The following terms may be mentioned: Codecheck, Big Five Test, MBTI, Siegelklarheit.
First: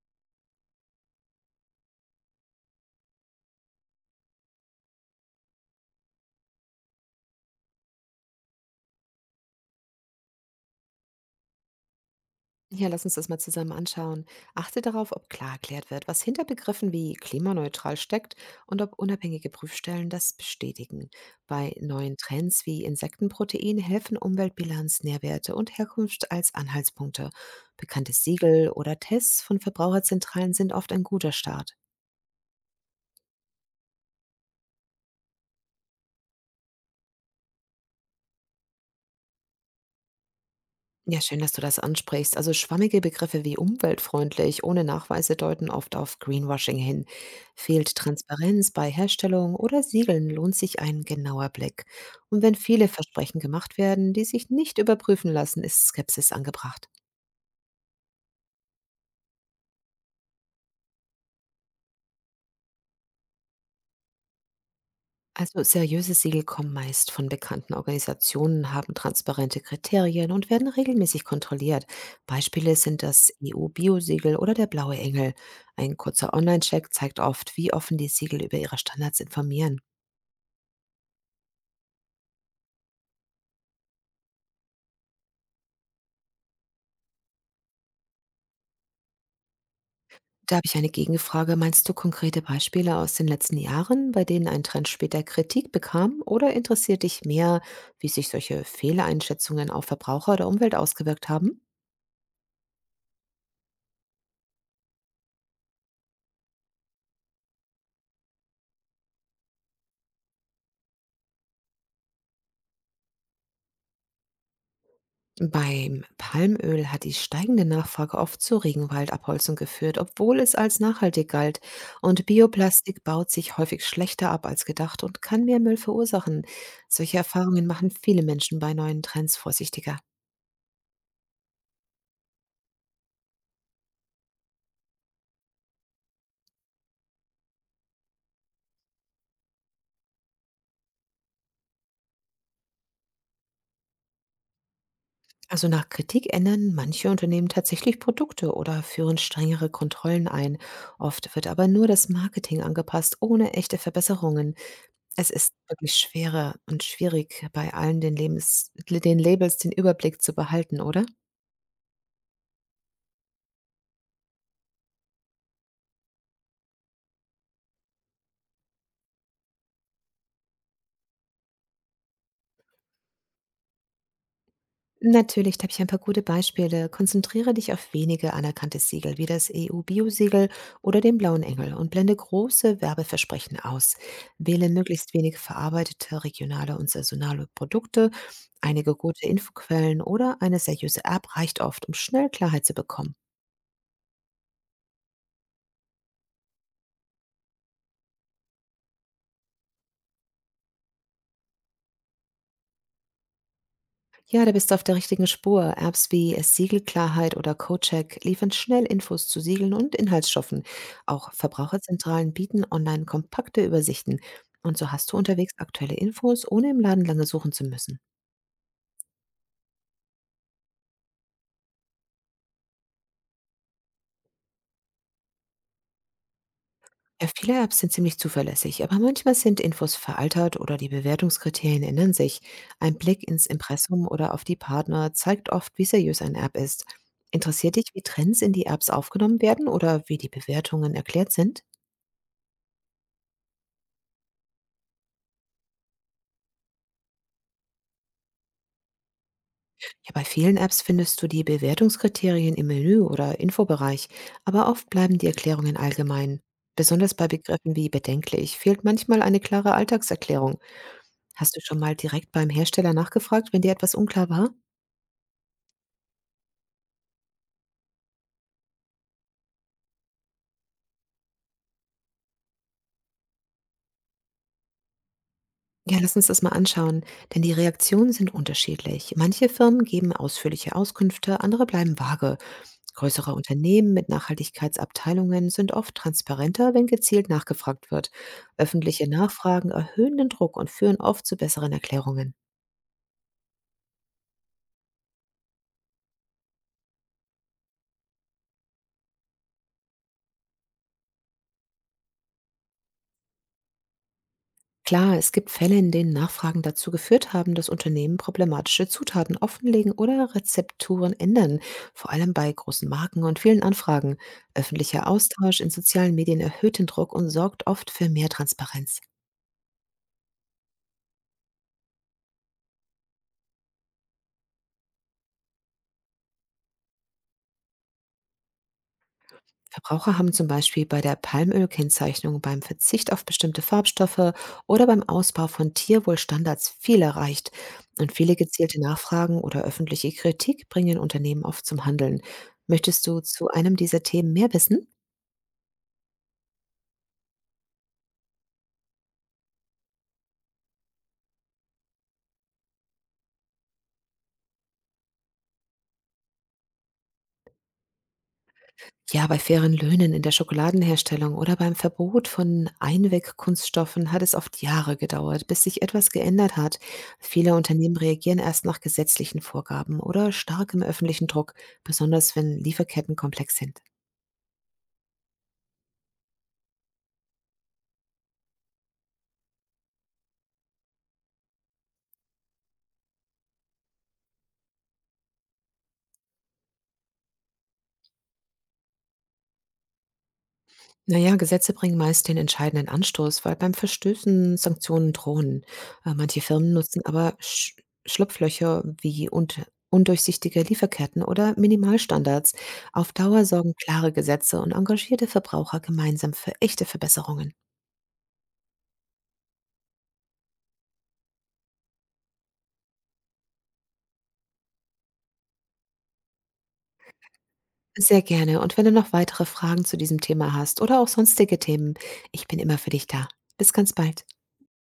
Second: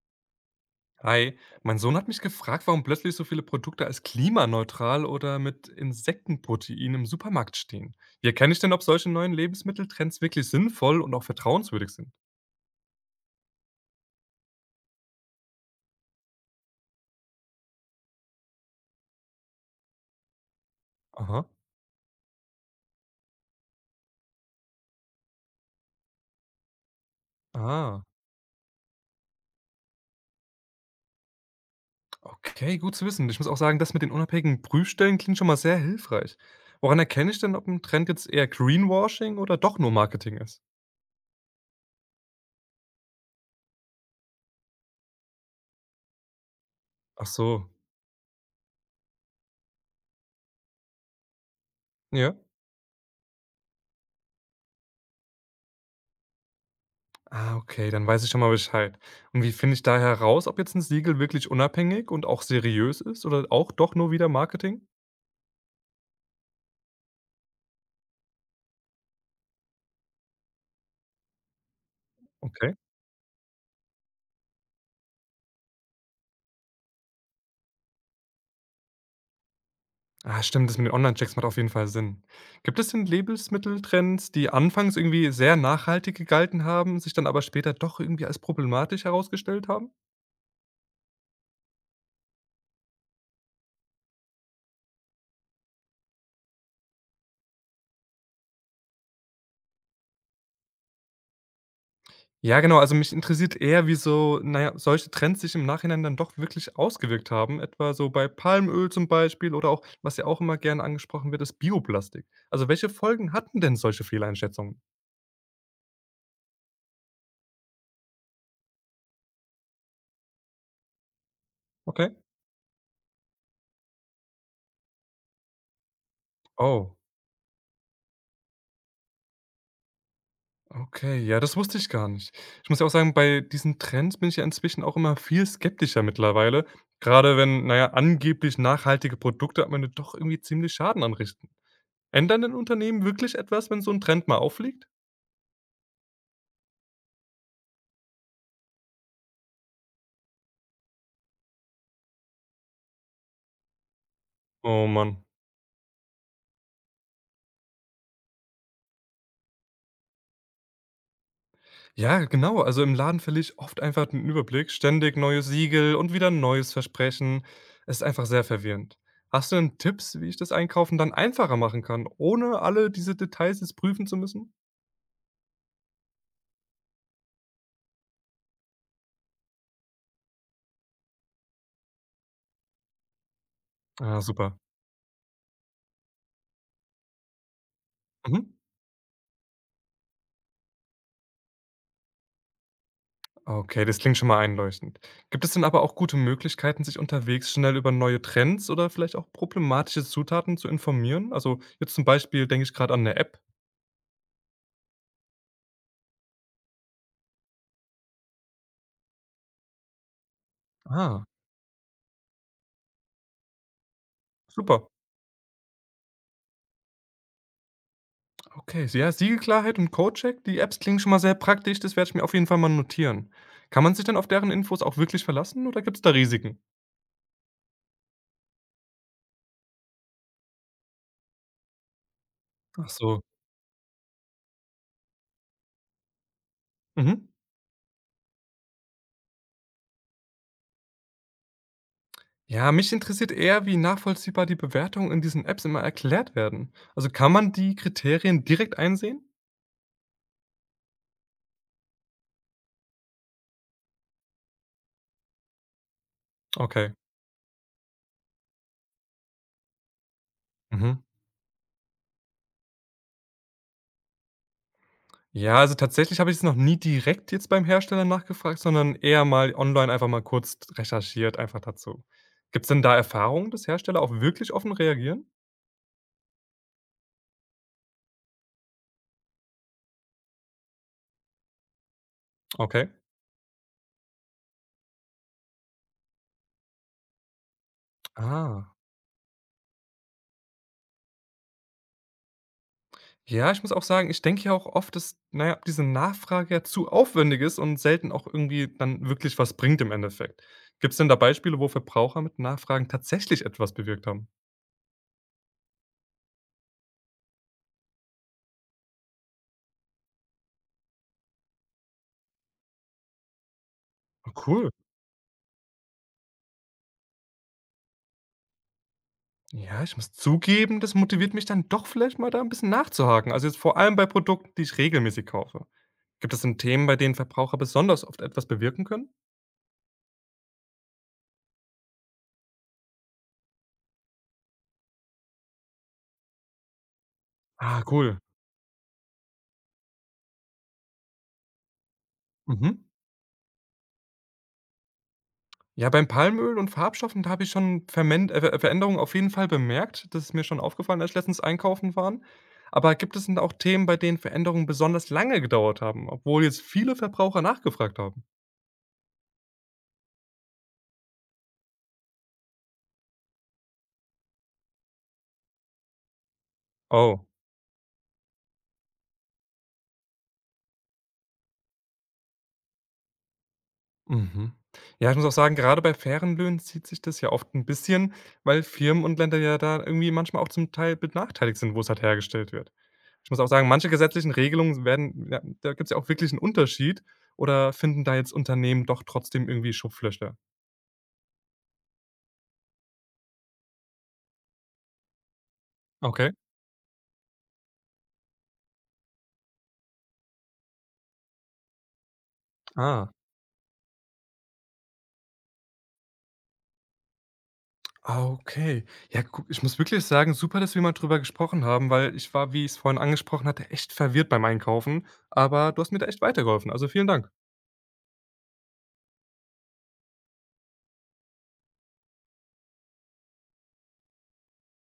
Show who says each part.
Speaker 1: Hi, mein Sohn hat mich gefragt, warum plötzlich so viele Produkte als klimaneutral oder mit Insektenprotein im Supermarkt stehen. Wie erkenne ich denn, ob solche neuen Lebensmitteltrends wirklich sinnvoll und auch vertrauenswürdig sind?
Speaker 2: Ja, lass uns das mal zusammen anschauen. Achte darauf, ob klar erklärt wird, was hinter Begriffen wie klimaneutral steckt und ob unabhängige Prüfstellen das bestätigen.
Speaker 1: Aha.
Speaker 2: Bei neuen Trends wie Insektenprotein helfen Umweltbilanz, Nährwerte und Herkunft als Anhaltspunkte.
Speaker 1: Ah,
Speaker 2: Bekannte Siegel oder Tests von Verbraucherzentralen sind oft ein guter Start.
Speaker 1: okay, gut zu wissen. Ich muss auch sagen, das mit den unabhängigen Prüfstellen klingt schon mal sehr hilfreich. Woran erkenne ich denn, ob ein Trend jetzt eher Greenwashing oder doch nur Marketing ist?
Speaker 2: Ja, schön, dass du das ansprichst. Also schwammige Begriffe wie umweltfreundlich ohne Nachweise deuten oft auf Greenwashing hin.
Speaker 1: Ach so.
Speaker 2: Fehlt Transparenz bei Herstellung oder Siegeln, lohnt sich ein genauer Blick.
Speaker 1: Ja.
Speaker 2: Und wenn viele Versprechen gemacht werden, die sich nicht überprüfen lassen, ist Skepsis angebracht.
Speaker 1: Ah, okay, dann weiß ich schon mal Bescheid. Und wie finde ich da heraus, ob jetzt ein Siegel wirklich unabhängig und auch seriös ist oder auch doch nur wieder Marketing?
Speaker 2: Also seriöse Siegel kommen meist von bekannten Organisationen, haben transparente Kriterien und werden regelmäßig kontrolliert.
Speaker 1: Okay.
Speaker 2: Beispiele sind das EU-Bio-Siegel oder der Blaue Engel. Ein kurzer Online-Check zeigt oft, wie offen die Siegel über ihre Standards informieren.
Speaker 1: Ah, stimmt, das mit den Online-Checks macht auf jeden Fall Sinn. Gibt es denn Lebensmitteltrends, die anfangs irgendwie sehr nachhaltig gegalten haben, sich dann aber später doch irgendwie als problematisch herausgestellt haben?
Speaker 2: Da habe ich eine Gegenfrage. Meinst du konkrete Beispiele aus den letzten Jahren, bei denen ein Trend später Kritik bekam? Oder interessiert dich mehr, wie sich solche Fehleinschätzungen auf Verbraucher oder Umwelt ausgewirkt haben?
Speaker 1: Ja, genau. Also, mich interessiert eher, wie so, naja, solche Trends sich im Nachhinein dann doch wirklich ausgewirkt haben, etwa so bei Palmöl zum Beispiel oder auch, was ja auch immer gerne angesprochen wird, ist Bioplastik. Also, welche Folgen hatten denn solche Fehleinschätzungen?
Speaker 2: Beim Palmöl hat die steigende Nachfrage oft zur Regenwaldabholzung geführt, obwohl es als nachhaltig galt.
Speaker 1: Okay.
Speaker 2: Und Bioplastik baut sich häufig schlechter ab als gedacht und kann mehr Müll verursachen.
Speaker 1: Oh,
Speaker 2: Solche Erfahrungen machen viele Menschen bei neuen Trends vorsichtiger.
Speaker 1: okay. Ja, das wusste ich gar nicht. Ich muss ja auch sagen, bei diesen Trends bin ich ja inzwischen auch immer viel skeptischer mittlerweile, gerade wenn, naja, angeblich nachhaltige Produkte am Ende doch irgendwie ziemlich Schaden anrichten. Ändern denn Unternehmen wirklich etwas, wenn so ein Trend mal auffliegt?
Speaker 2: Also nach Kritik ändern manche Unternehmen tatsächlich Produkte oder führen strengere Kontrollen ein. Oft wird aber nur das Marketing angepasst, ohne echte Verbesserungen.
Speaker 1: Oh, Mann.
Speaker 2: Es ist wirklich schwerer und schwierig, bei allen den Labels den Überblick zu behalten, oder?
Speaker 1: Ja, genau. Also im Laden verliere ich oft einfach den Überblick, ständig neue Siegel und wieder ein neues Versprechen. Es ist einfach sehr verwirrend. Hast du denn Tipps, wie ich das Einkaufen dann einfacher machen kann, ohne alle diese Details jetzt prüfen zu müssen?
Speaker 2: Natürlich, da habe ich ein paar gute Beispiele. Konzentriere dich auf wenige anerkannte Siegel wie das EU-Bio-Siegel oder den Blauen Engel und blende große Werbeversprechen aus.
Speaker 1: Ah, super.
Speaker 2: Wähle möglichst wenig verarbeitete regionale und saisonale Produkte.
Speaker 1: Mhm.
Speaker 2: Einige gute Infoquellen oder eine seriöse App reicht oft, um schnell Klarheit zu bekommen.
Speaker 1: Okay, das klingt schon mal einleuchtend. Gibt es denn aber auch gute Möglichkeiten, sich unterwegs schnell über neue Trends oder vielleicht auch problematische Zutaten zu informieren? Also jetzt zum Beispiel denke ich gerade an eine App.
Speaker 2: Ja, da bist du auf der richtigen Spur. Apps wie Siegelklarheit oder CoCheck liefern schnell Infos zu Siegeln und Inhaltsstoffen.
Speaker 1: Ah,
Speaker 2: Auch Verbraucherzentralen bieten online kompakte Übersichten. Und
Speaker 1: super.
Speaker 2: so hast du unterwegs aktuelle Infos, ohne im Laden lange suchen zu müssen.
Speaker 1: Okay, s ja, Siegelklarheit und Codecheck, die Apps klingen schon mal sehr praktisch, das werde ich mir auf jeden Fall mal notieren. Kann man sich dann auf deren Infos auch wirklich verlassen oder gibt es da Risiken?
Speaker 2: Ja, viele Apps sind ziemlich zuverlässig, aber manchmal sind Infos veraltert oder die Bewertungskriterien ändern sich.
Speaker 1: Ach
Speaker 2: Ein
Speaker 1: so.
Speaker 2: Blick ins Impressum oder auf die Partner zeigt oft, wie seriös eine App ist.
Speaker 1: Mhm.
Speaker 2: Interessiert dich, wie Trends in die Apps aufgenommen werden oder wie die Bewertungen erklärt sind?
Speaker 1: Ja, mich interessiert eher, wie nachvollziehbar die Bewertungen in diesen Apps immer erklärt werden. Also kann man die Kriterien direkt einsehen?
Speaker 2: Ja, bei vielen Apps findest du die Bewertungskriterien im Menü oder Infobereich, aber oft bleiben die Erklärungen allgemein.
Speaker 1: Okay.
Speaker 2: Besonders bei Begriffen wie bedenklich fehlt manchmal eine klare Alltagserklärung.
Speaker 1: Mhm.
Speaker 2: Hast du schon mal direkt beim Hersteller nachgefragt, wenn dir etwas unklar war?
Speaker 1: Ja, also tatsächlich habe ich es noch nie direkt jetzt beim Hersteller nachgefragt, sondern eher mal online einfach mal kurz recherchiert einfach dazu. Gibt es denn da Erfahrungen, dass Hersteller auch wirklich offen reagieren?
Speaker 2: Ja, lass uns das mal anschauen, denn die Reaktionen sind unterschiedlich. Manche Firmen geben ausführliche Auskünfte, andere bleiben vage.
Speaker 1: Okay.
Speaker 2: Größere Unternehmen mit Nachhaltigkeitsabteilungen sind oft transparenter, wenn gezielt nachgefragt wird.
Speaker 1: Ah.
Speaker 2: Öffentliche Nachfragen erhöhen den Druck und führen oft zu besseren Erklärungen.
Speaker 1: Ja, ich muss auch sagen, ich denke ja auch oft, dass, naja, ja, diese Nachfrage ja zu aufwendig ist und selten auch irgendwie dann wirklich was bringt im Endeffekt. Gibt's denn da Beispiele, wo Verbraucher mit Nachfragen tatsächlich etwas bewirkt haben?
Speaker 2: Klar, es gibt Fälle, in denen Nachfragen dazu geführt haben, dass Unternehmen problematische Zutaten offenlegen oder Rezepturen ändern, vor allem bei großen Marken und vielen Anfragen.
Speaker 1: Ah, cool.
Speaker 2: Öffentlicher Austausch in sozialen Medien erhöht den Druck und sorgt oft für mehr Transparenz.
Speaker 1: Ja, ich muss zugeben, das motiviert mich dann doch vielleicht mal da ein bisschen nachzuhaken. Also, jetzt vor allem bei Produkten, die ich regelmäßig kaufe. Gibt es denn Themen, bei denen Verbraucher besonders oft etwas bewirken können?
Speaker 2: Verbraucher haben zum Beispiel bei der Palmölkennzeichnung, beim Verzicht auf bestimmte Farbstoffe oder beim Ausbau von Tierwohlstandards viel erreicht.
Speaker 1: Ah,
Speaker 2: Und
Speaker 1: cool.
Speaker 2: viele gezielte Nachfragen oder öffentliche Kritik bringen Unternehmen oft zum Handeln.
Speaker 1: Mhm.
Speaker 2: Möchtest du zu einem dieser Themen mehr wissen?
Speaker 1: Ja, beim Palmöl und Farbstoffen, da habe ich schon Vermen Ver Veränderungen auf jeden Fall bemerkt. Das ist mir schon aufgefallen, als ich letztens einkaufen waren. Aber gibt es denn auch Themen, bei denen Veränderungen besonders lange gedauert haben, obwohl jetzt viele Verbraucher nachgefragt haben?
Speaker 2: Ja, bei fairen Löhnen in der Schokoladenherstellung oder beim Verbot von Einwegkunststoffen hat es oft Jahre gedauert, bis sich etwas geändert hat.
Speaker 1: Oh,
Speaker 2: Viele Unternehmen reagieren erst nach gesetzlichen Vorgaben oder starkem öffentlichen Druck, besonders wenn Lieferketten komplex sind.
Speaker 1: mhm. Ja, ich muss auch sagen, gerade bei fairen Löhnen zieht sich das ja oft ein bisschen, weil Firmen und Länder ja da irgendwie manchmal auch zum Teil benachteiligt sind, wo es halt hergestellt wird. Ich muss auch sagen, manche gesetzlichen Regelungen werden ja, da gibt es ja auch wirklich einen Unterschied, oder finden da jetzt Unternehmen doch trotzdem irgendwie Schlupflöcher?
Speaker 2: Na ja, Gesetze bringen meist den entscheidenden Anstoß, weil beim Verstößen Sanktionen drohen. Äh,
Speaker 1: Okay.
Speaker 2: manche Firmen nutzen aber Schlupflöcher wie undurchsichtige Lieferketten oder Minimalstandards.
Speaker 1: Ah.
Speaker 2: Auf Dauer sorgen klare Gesetze und engagierte Verbraucher gemeinsam für echte Verbesserungen.
Speaker 1: Ah, okay. Ja, guck, ich muss wirklich sagen, super, dass wir mal drüber gesprochen haben, weil ich war, wie ich es vorhin angesprochen hatte, echt verwirrt beim Einkaufen, aber du hast mir da echt weitergeholfen. Also, vielen Dank.
Speaker 2: Sehr gerne. Und wenn du noch weitere Fragen zu diesem Thema hast oder auch sonstige Themen, ich bin immer für dich da. Bis ganz bald.